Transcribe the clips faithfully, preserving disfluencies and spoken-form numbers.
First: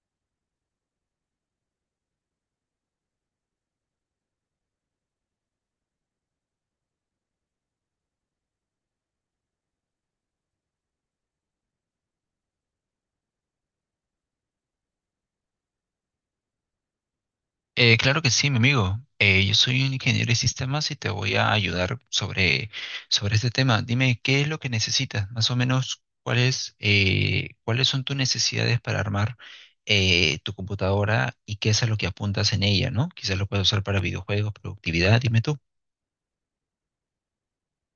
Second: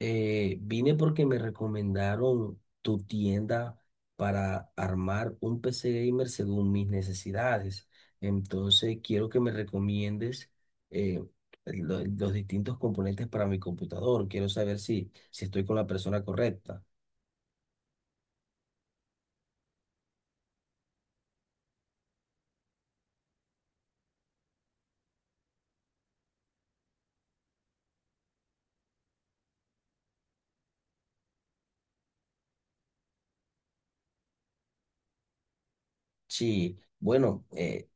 Eh, vine porque me recomendaron tu tienda para armar un P C gamer según mis necesidades. Entonces, quiero que me recomiendes eh, lo- los distintos componentes para mi computador. Quiero saber si, si estoy con la persona correcta. Eh, claro que sí, mi amigo. Eh, yo soy un ingeniero de sistemas y te voy a ayudar sobre, sobre este tema. Dime, ¿qué es lo que necesitas? Más o menos, ¿cuáles, eh, cuáles son tus necesidades para armar eh, tu computadora y qué es a lo que apuntas en ella, ¿no? Quizás lo puedes usar para videojuegos, productividad, dime tú. Sí, bueno, eh,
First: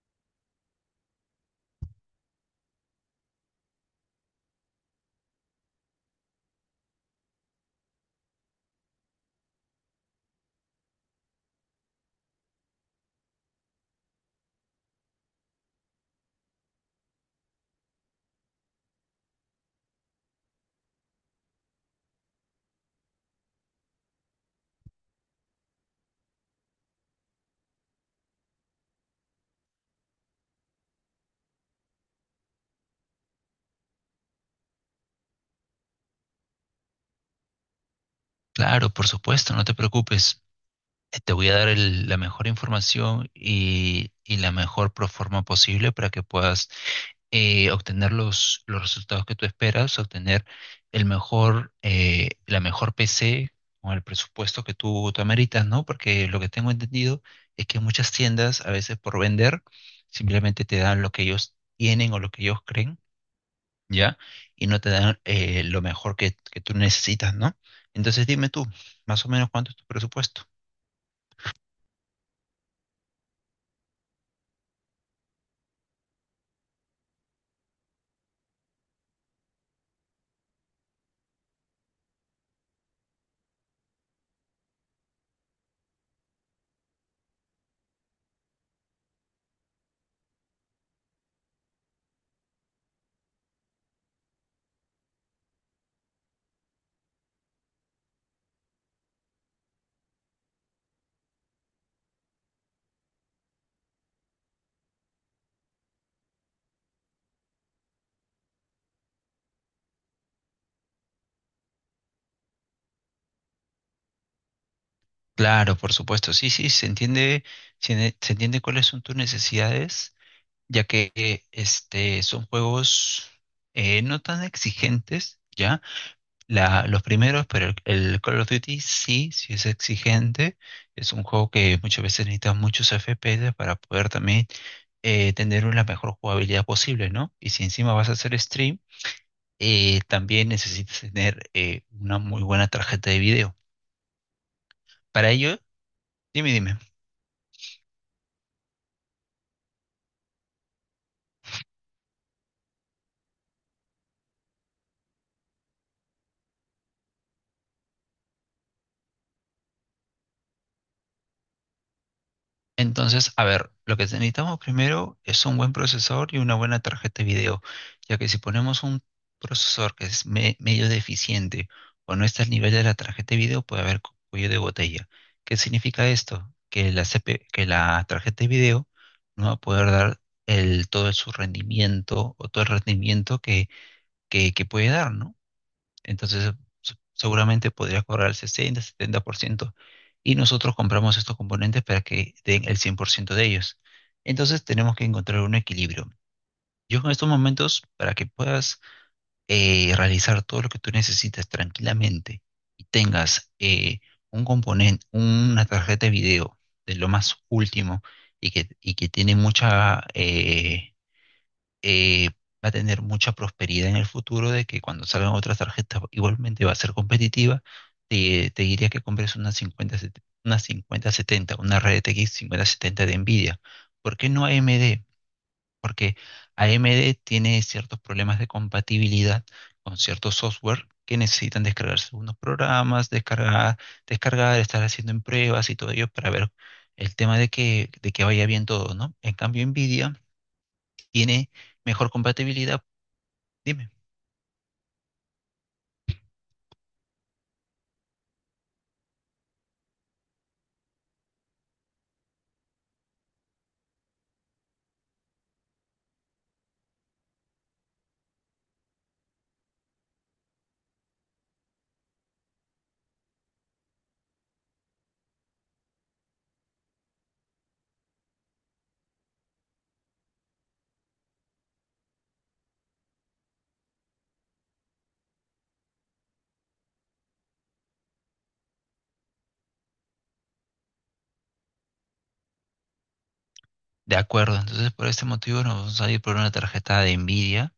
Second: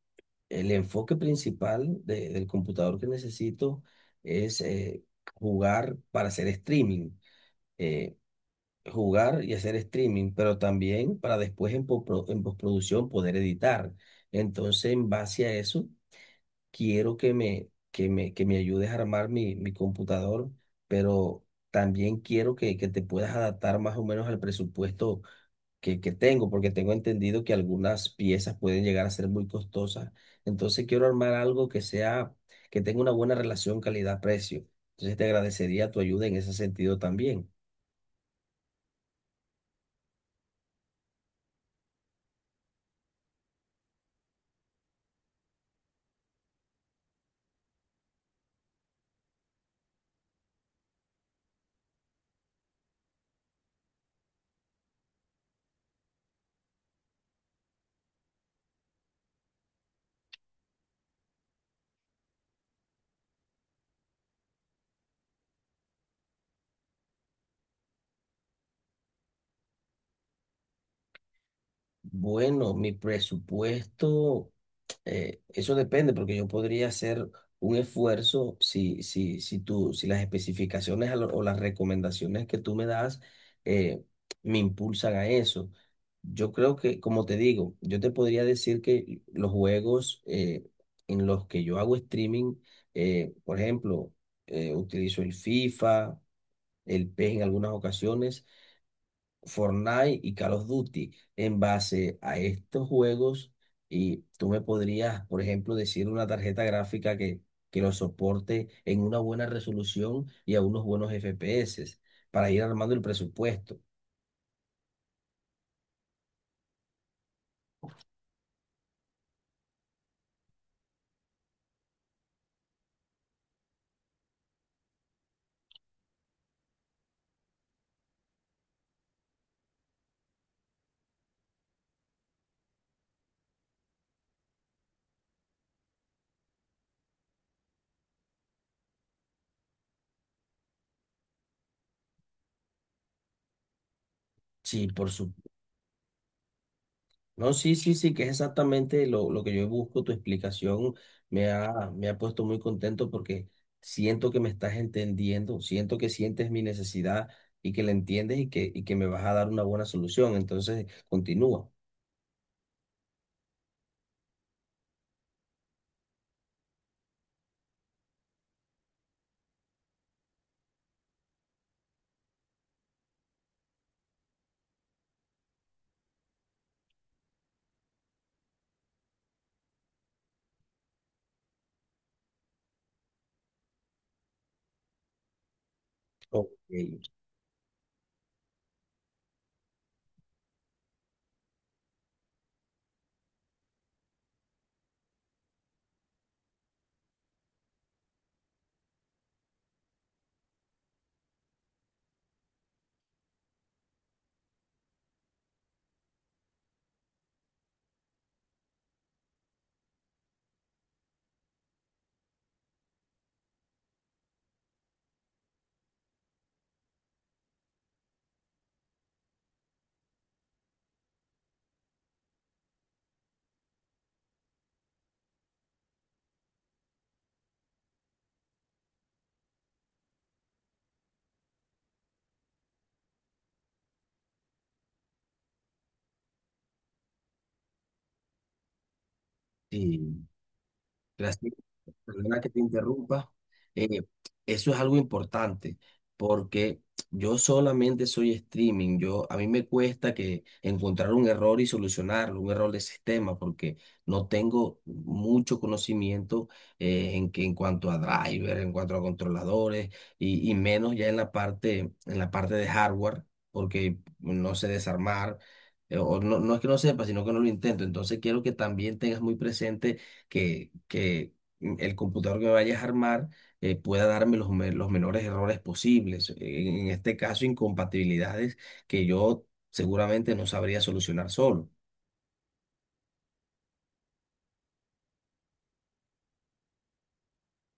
el enfoque principal de- del computador que necesito es eh, jugar para hacer streaming. Eh, Jugar y hacer streaming, pero también para después en, postpro- en postproducción poder editar. Entonces, en base a eso, quiero que me, que me, que me ayudes a armar mi, mi computador, pero también quiero que, que te puedas adaptar más o menos al presupuesto que, que tengo, porque tengo entendido que algunas piezas pueden llegar a ser muy costosas. Entonces, quiero armar algo que sea, que tenga una buena relación calidad-precio. Entonces, te agradecería tu ayuda en ese sentido también. Claro, por supuesto, no te preocupes. Eh, Te voy a dar el- la mejor información y, y la mejor pro- forma posible para que puedas eh, obtener los, los resultados que tú esperas, obtener el mejor, eh, la mejor P C con el presupuesto que tú, tú ameritas, ¿no? Porque lo que tengo entendido es que muchas tiendas, a veces por vender, simplemente te dan lo que ellos tienen o lo que ellos creen, ¿ya? Y no te dan eh, lo mejor que, que tú necesitas, ¿no? Entonces dime tú, más o menos cuánto es tu presupuesto. Bueno, mi presupuesto, eh, eso depende, porque yo podría hacer un esfuerzo si, si, si tú, si las especificaciones a lo- o las recomendaciones que tú me das eh, me impulsan a eso. Yo creo que, como te digo, yo te podría decir que los juegos eh, en los que yo hago streaming, eh, por ejemplo, eh, utilizo el FIFA, el PES en algunas ocasiones. Fortnite y Call of Duty. En base a estos juegos, y tú me podrías, por ejemplo, decir una tarjeta gráfica que, que lo soporte en una buena resolución y a unos buenos F P S para ir armando el presupuesto. Claro, por supuesto, sí, sí, se entiende, se, se entiende cuáles son tus necesidades ya que eh, este, son juegos eh, no tan exigentes, ¿ya? La, los primeros, pero el, el Call of Duty sí, sí es exigente. Es un juego que muchas veces necesita muchos F P S para poder también eh, tener la mejor jugabilidad posible, ¿no? Y si encima vas a hacer stream, eh, también necesitas tener eh, una muy buena tarjeta de video. Sí, por Para su... ello, dime, dime. No, sí, sí, sí, que es exactamente lo, lo que yo busco. Tu explicación me ha, me ha puesto muy contento porque siento que me estás entendiendo, siento que sientes mi necesidad y que la entiendes y que, y que me vas a dar una buena solución. Entonces, continúa. Entonces, a ver, lo que necesitamos primero es un buen procesador y una buena tarjeta de video, ya que si ponemos un procesador que es me- medio deficiente o no está al nivel de la tarjeta de video, puede haber cu- cuello de botella. ¿Qué significa esto? Que la C P, que la tarjeta de video no va a poder dar el, todo su rendimiento o todo el rendimiento que, que, que puede dar, ¿no? Entonces, Ok, eh, se- seguramente podría cobrar el sesenta, setenta por ciento. Y nosotros compramos estos componentes para que den el cien por ciento de ellos. Entonces, tenemos que encontrar un equilibrio. Yo en estos momentos, para que puedas eh, realizar todo lo que tú necesitas tranquilamente y tengas eh, un componente, una tarjeta de video de lo más último y que, y que tiene mucha, eh, eh, va a tener mucha prosperidad en el futuro de que cuando salgan otras tarjetas igualmente va a ser competitiva. Te, te diría que compres una cincuenta, set- una cincuenta setenta, una R T X cincuenta setenta de Nvidia. ¿Por qué no A M D? Porque a AMD tiene ciertos problemas de compatibilidad con ciertos software que necesitan descargarse unos programas, descargar, descargar, estar haciendo en pruebas y todo ello para ver el tema de que, de que vaya bien todo, ¿no? En cambio, Nvidia sí. tiene Gracias, mejor perdona que te compatibilidad. interrumpa. Dime. Eh, Eso es algo importante porque yo solamente soy streaming. Yo, a mí me cuesta que encontrar un error y solucionarlo, un error de sistema, porque no tengo mucho conocimiento eh, en que en cuanto a driver, en cuanto a controladores y, y menos ya en la parte, en la parte de hardware, porque no sé desarmar. eh, O no, no es que no sepa, sino que no lo intento. Entonces quiero que también tengas muy presente que, que el computador que vayas a armar eh, pueda darme los, me- los menores errores posibles. En, en este caso, incompatibilidades que yo seguramente no sabría solucionar solo. De acuerdo, entonces por este motivo nos vamos a ir por una tarjeta de Nvidia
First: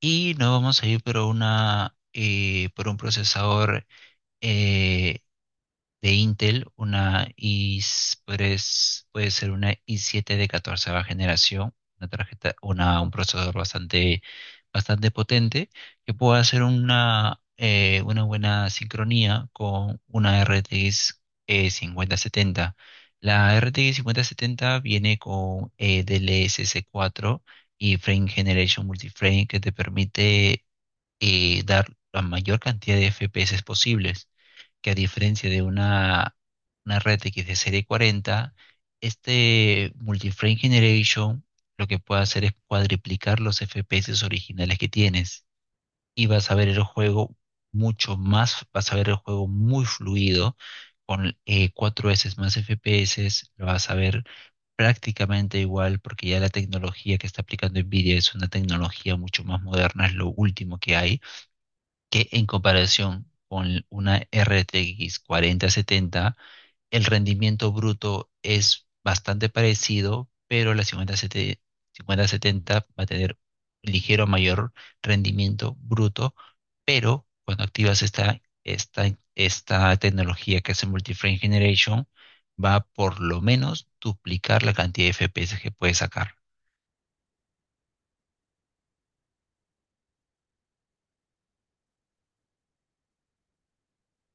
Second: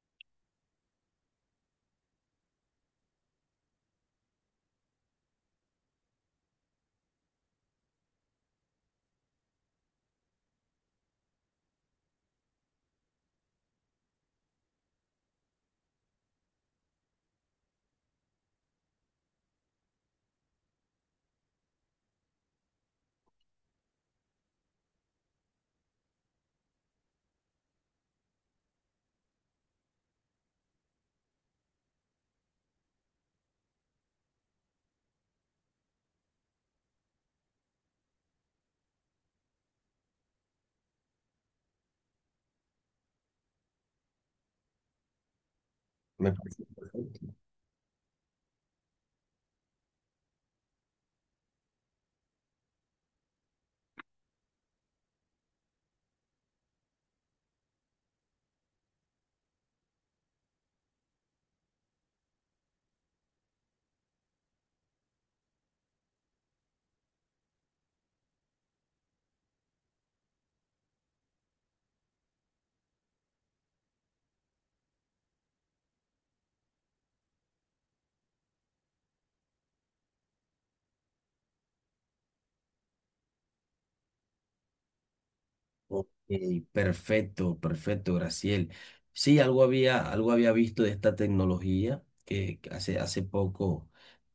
y nos vamos a ir por una eh, por un procesador eh, de Intel, una i, s- puede ser una i siete de catorce generación, una tarjeta, una, un procesador bastante, bastante potente, que pueda hacer una, eh, una buena sincronía con una R T X eh, cincuenta setenta. La R T X cincuenta setenta viene con eh, D L S S cuatro y Frame Generation Multiframe que te permite eh, dar la mayor cantidad de F P S posibles, que a diferencia de una, una red R T X de serie cuarenta, este Multiframe Generation lo que puede hacer es cuadriplicar los F P S originales que tienes y Me vas a parece ver el perfecto. juego mucho más, vas a ver el juego muy fluido con eh, cuatro veces más F P S, lo vas a ver prácticamente igual porque ya la tecnología que está aplicando Nvidia es una tecnología mucho más moderna, es lo último que hay, que en comparación con una R T X cuarenta setenta, el rendimiento bruto es bastante parecido, pero la cincuenta setenta, cincuenta setenta va a tener un ligero mayor rendimiento bruto, pero cuando activas esta, esta, esta tecnología que hace multi frame Generation, va a por lo menos duplicar la cantidad de F P S que puedes Ok, sacar. perfecto, perfecto, Graciel. Sí, algo había, algo había visto de esta tecnología que que hace, hace poco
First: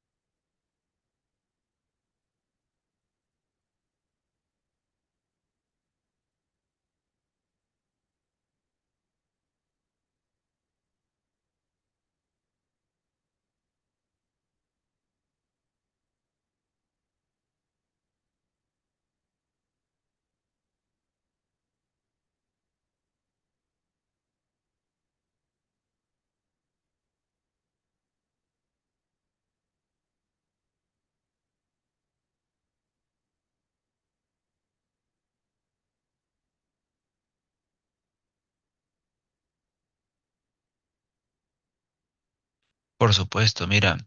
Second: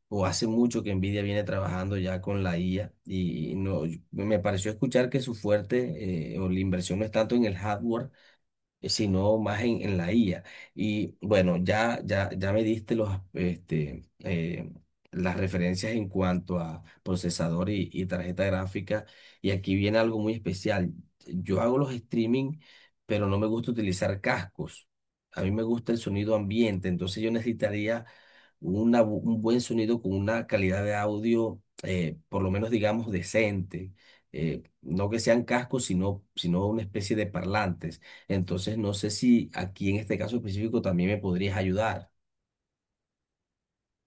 o hace mucho que Nvidia viene trabajando ya con la I A y no, yo- me pareció escuchar que su fuerte eh, o la inversión no es tanto en el hardware, eh, sino más en, en la I A. Y bueno, ya, ya, ya me diste los, este, eh, las referencias en cuanto a procesador y, y tarjeta gráfica. Y aquí viene algo muy especial. Yo hago los streaming, pero no me gusta utilizar cascos. A mí me gusta el sonido ambiente, entonces yo necesitaría una bu- un buen sonido con una calidad de audio, eh, por lo menos digamos decente, eh, no que sean cascos, sino, sino una especie de parlantes. Entonces, no sé si aquí en este caso específico también me podrías ayudar. Por supuesto, mira.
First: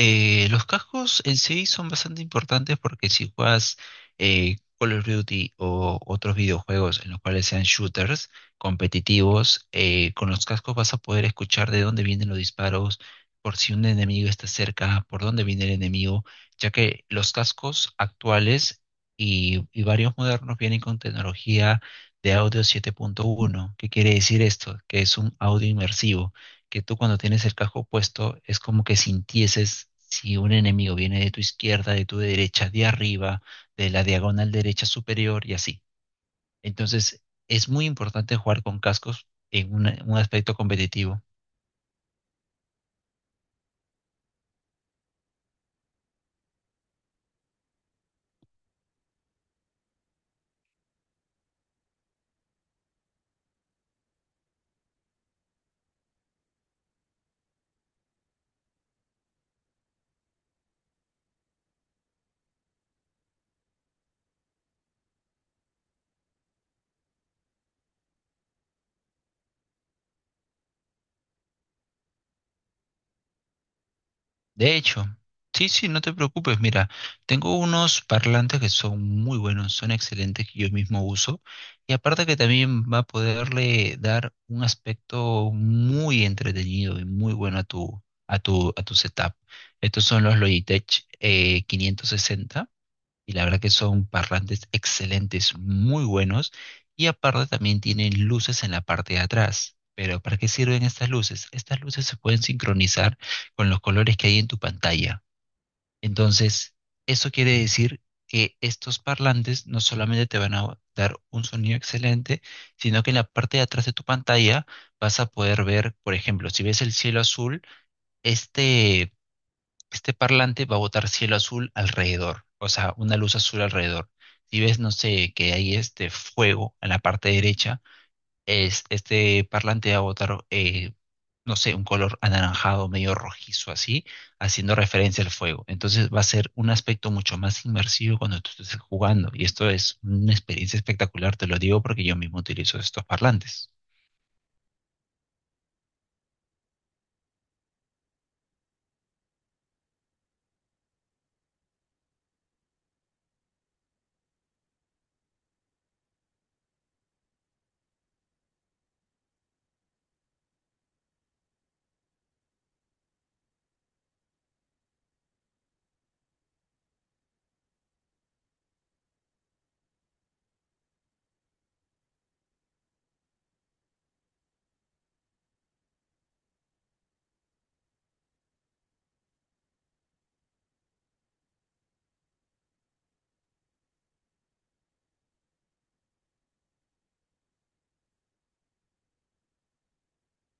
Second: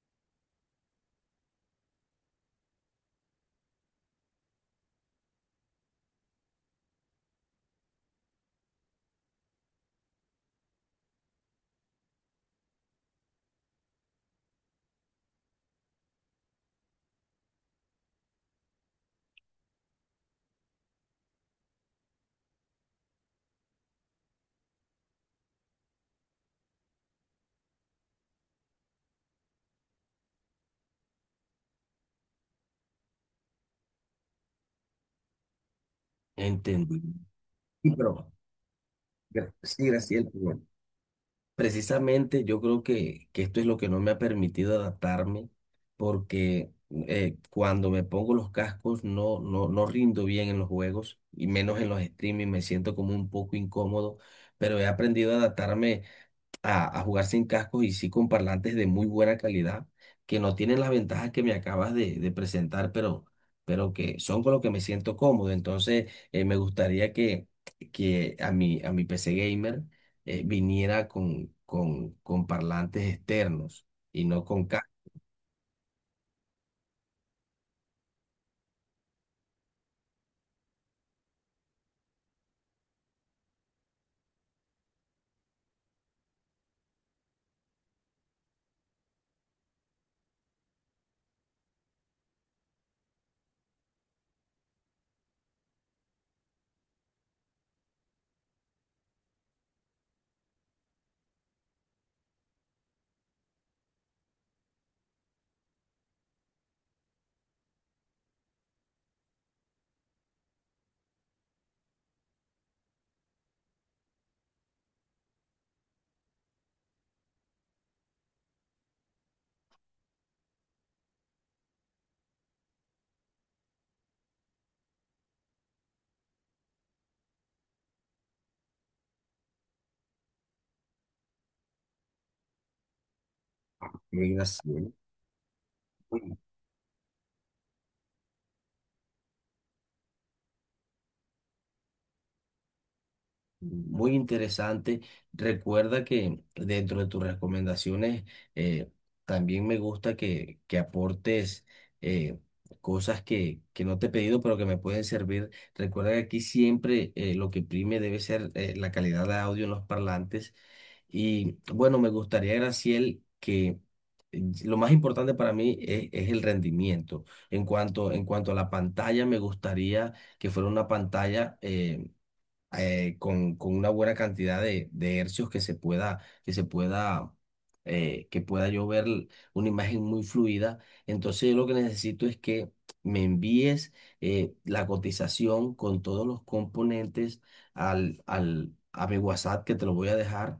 Eh, los cascos en sí son bastante importantes porque si juegas eh, Call of Duty o otros videojuegos en los cuales sean shooters competitivos, eh, con los cascos vas a poder escuchar de dónde vienen los disparos, por si un enemigo está cerca, por dónde viene el enemigo, ya que los cascos actuales y, y varios modernos vienen con tecnología de audio siete punto uno. ¿Qué quiere decir esto? Que es un audio inmersivo que tú cuando tienes el casco puesto es como que sintieses si un enemigo viene de tu izquierda, de tu derecha, de arriba, de la diagonal derecha superior y así. Entendí. Entonces, es muy Sí, pero importante jugar con cascos gra- en sí, un, un Graciela. aspecto competitivo. Precisamente yo creo que, que esto es lo que no me ha permitido adaptarme porque eh, cuando me pongo los cascos no, no, no rindo bien en los juegos y menos en los streaming, me siento como un poco incómodo, pero he aprendido a adaptarme a, a jugar sin cascos y sí con parlantes de muy buena calidad, que no tienen las ventajas que me acabas de, de presentar, pero, pero que son con lo que me siento cómodo. Entonces, eh, me gustaría que, que a mi, a mi P C gamer eh, viniera con, con, con parlantes externos y no con De cascos. hecho, sí, sí, no te preocupes. Mira, tengo unos parlantes que son muy buenos, son excelentes que yo mismo uso. Y aparte que también va a poderle dar un aspecto muy entretenido y muy bueno a tu, a tu, a tu setup. Estos son los Logitech eh, quinientos sesenta y la verdad que son parlantes excelentes, muy buenos, y aparte también tienen luces en la parte de atrás. Pero ¿para qué sirven estas luces? Estas luces se pueden sincronizar con los colores que hay en tu pantalla. Entonces, eso quiere decir que estos parlantes no solamente te van a dar un sonido excelente, sino que en la parte de atrás de tu pantalla vas a poder ver, por ejemplo, si ves el cielo azul, este este parlante va a botar cielo azul alrededor, o sea, una luz azul alrededor. Si ves, no sé, que hay este fuego en la parte derecha, es, este parlante va a botar, eh, no sé, un color anaranjado, medio rojizo, así, haciendo referencia al fuego. Entonces va a ser un aspecto mucho más inmersivo cuando tú estés jugando. Y esto es una experiencia espectacular, te lo digo porque yo mismo utilizo estos parlantes. Muy interesante. Recuerda que dentro de tus recomendaciones eh, también me gusta que, que aportes eh, cosas que, que no te he pedido pero que me pueden servir. Recuerda que aquí siempre eh, lo que prime debe ser eh, la calidad de audio en los parlantes. Y bueno, me gustaría, Graciel, que eh, lo más importante para mí es, es el rendimiento. En cuanto, en cuanto a la pantalla, me gustaría que fuera una pantalla. eh, eh, con, con una buena cantidad de, de hercios que se pueda, que se pueda, eh, que pueda yo ver l- una imagen muy fluida. Entonces yo lo que necesito es que me envíes eh, la cotización con todos los componentes al, al, a mi WhatsApp que te lo voy a dejar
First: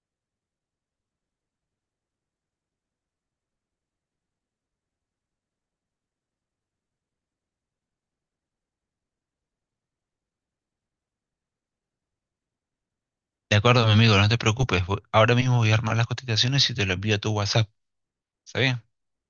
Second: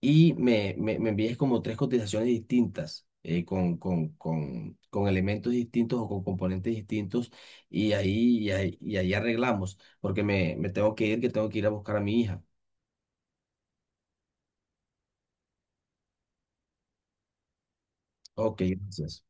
y me, me, me envíes como tres cotizaciones distintas, eh, con, con, con, con elementos distintos o con componentes distintos, y ahí, y ahí, y ahí arreglamos, porque me, me tengo que ir, que tengo que ir a buscar a mi hija. De acuerdo, mi amigo, no te preocupes. voy- Ahora mismo voy a armar las cotizaciones y te lo envío a tu WhatsApp. Ok, ¿Está bien? gracias.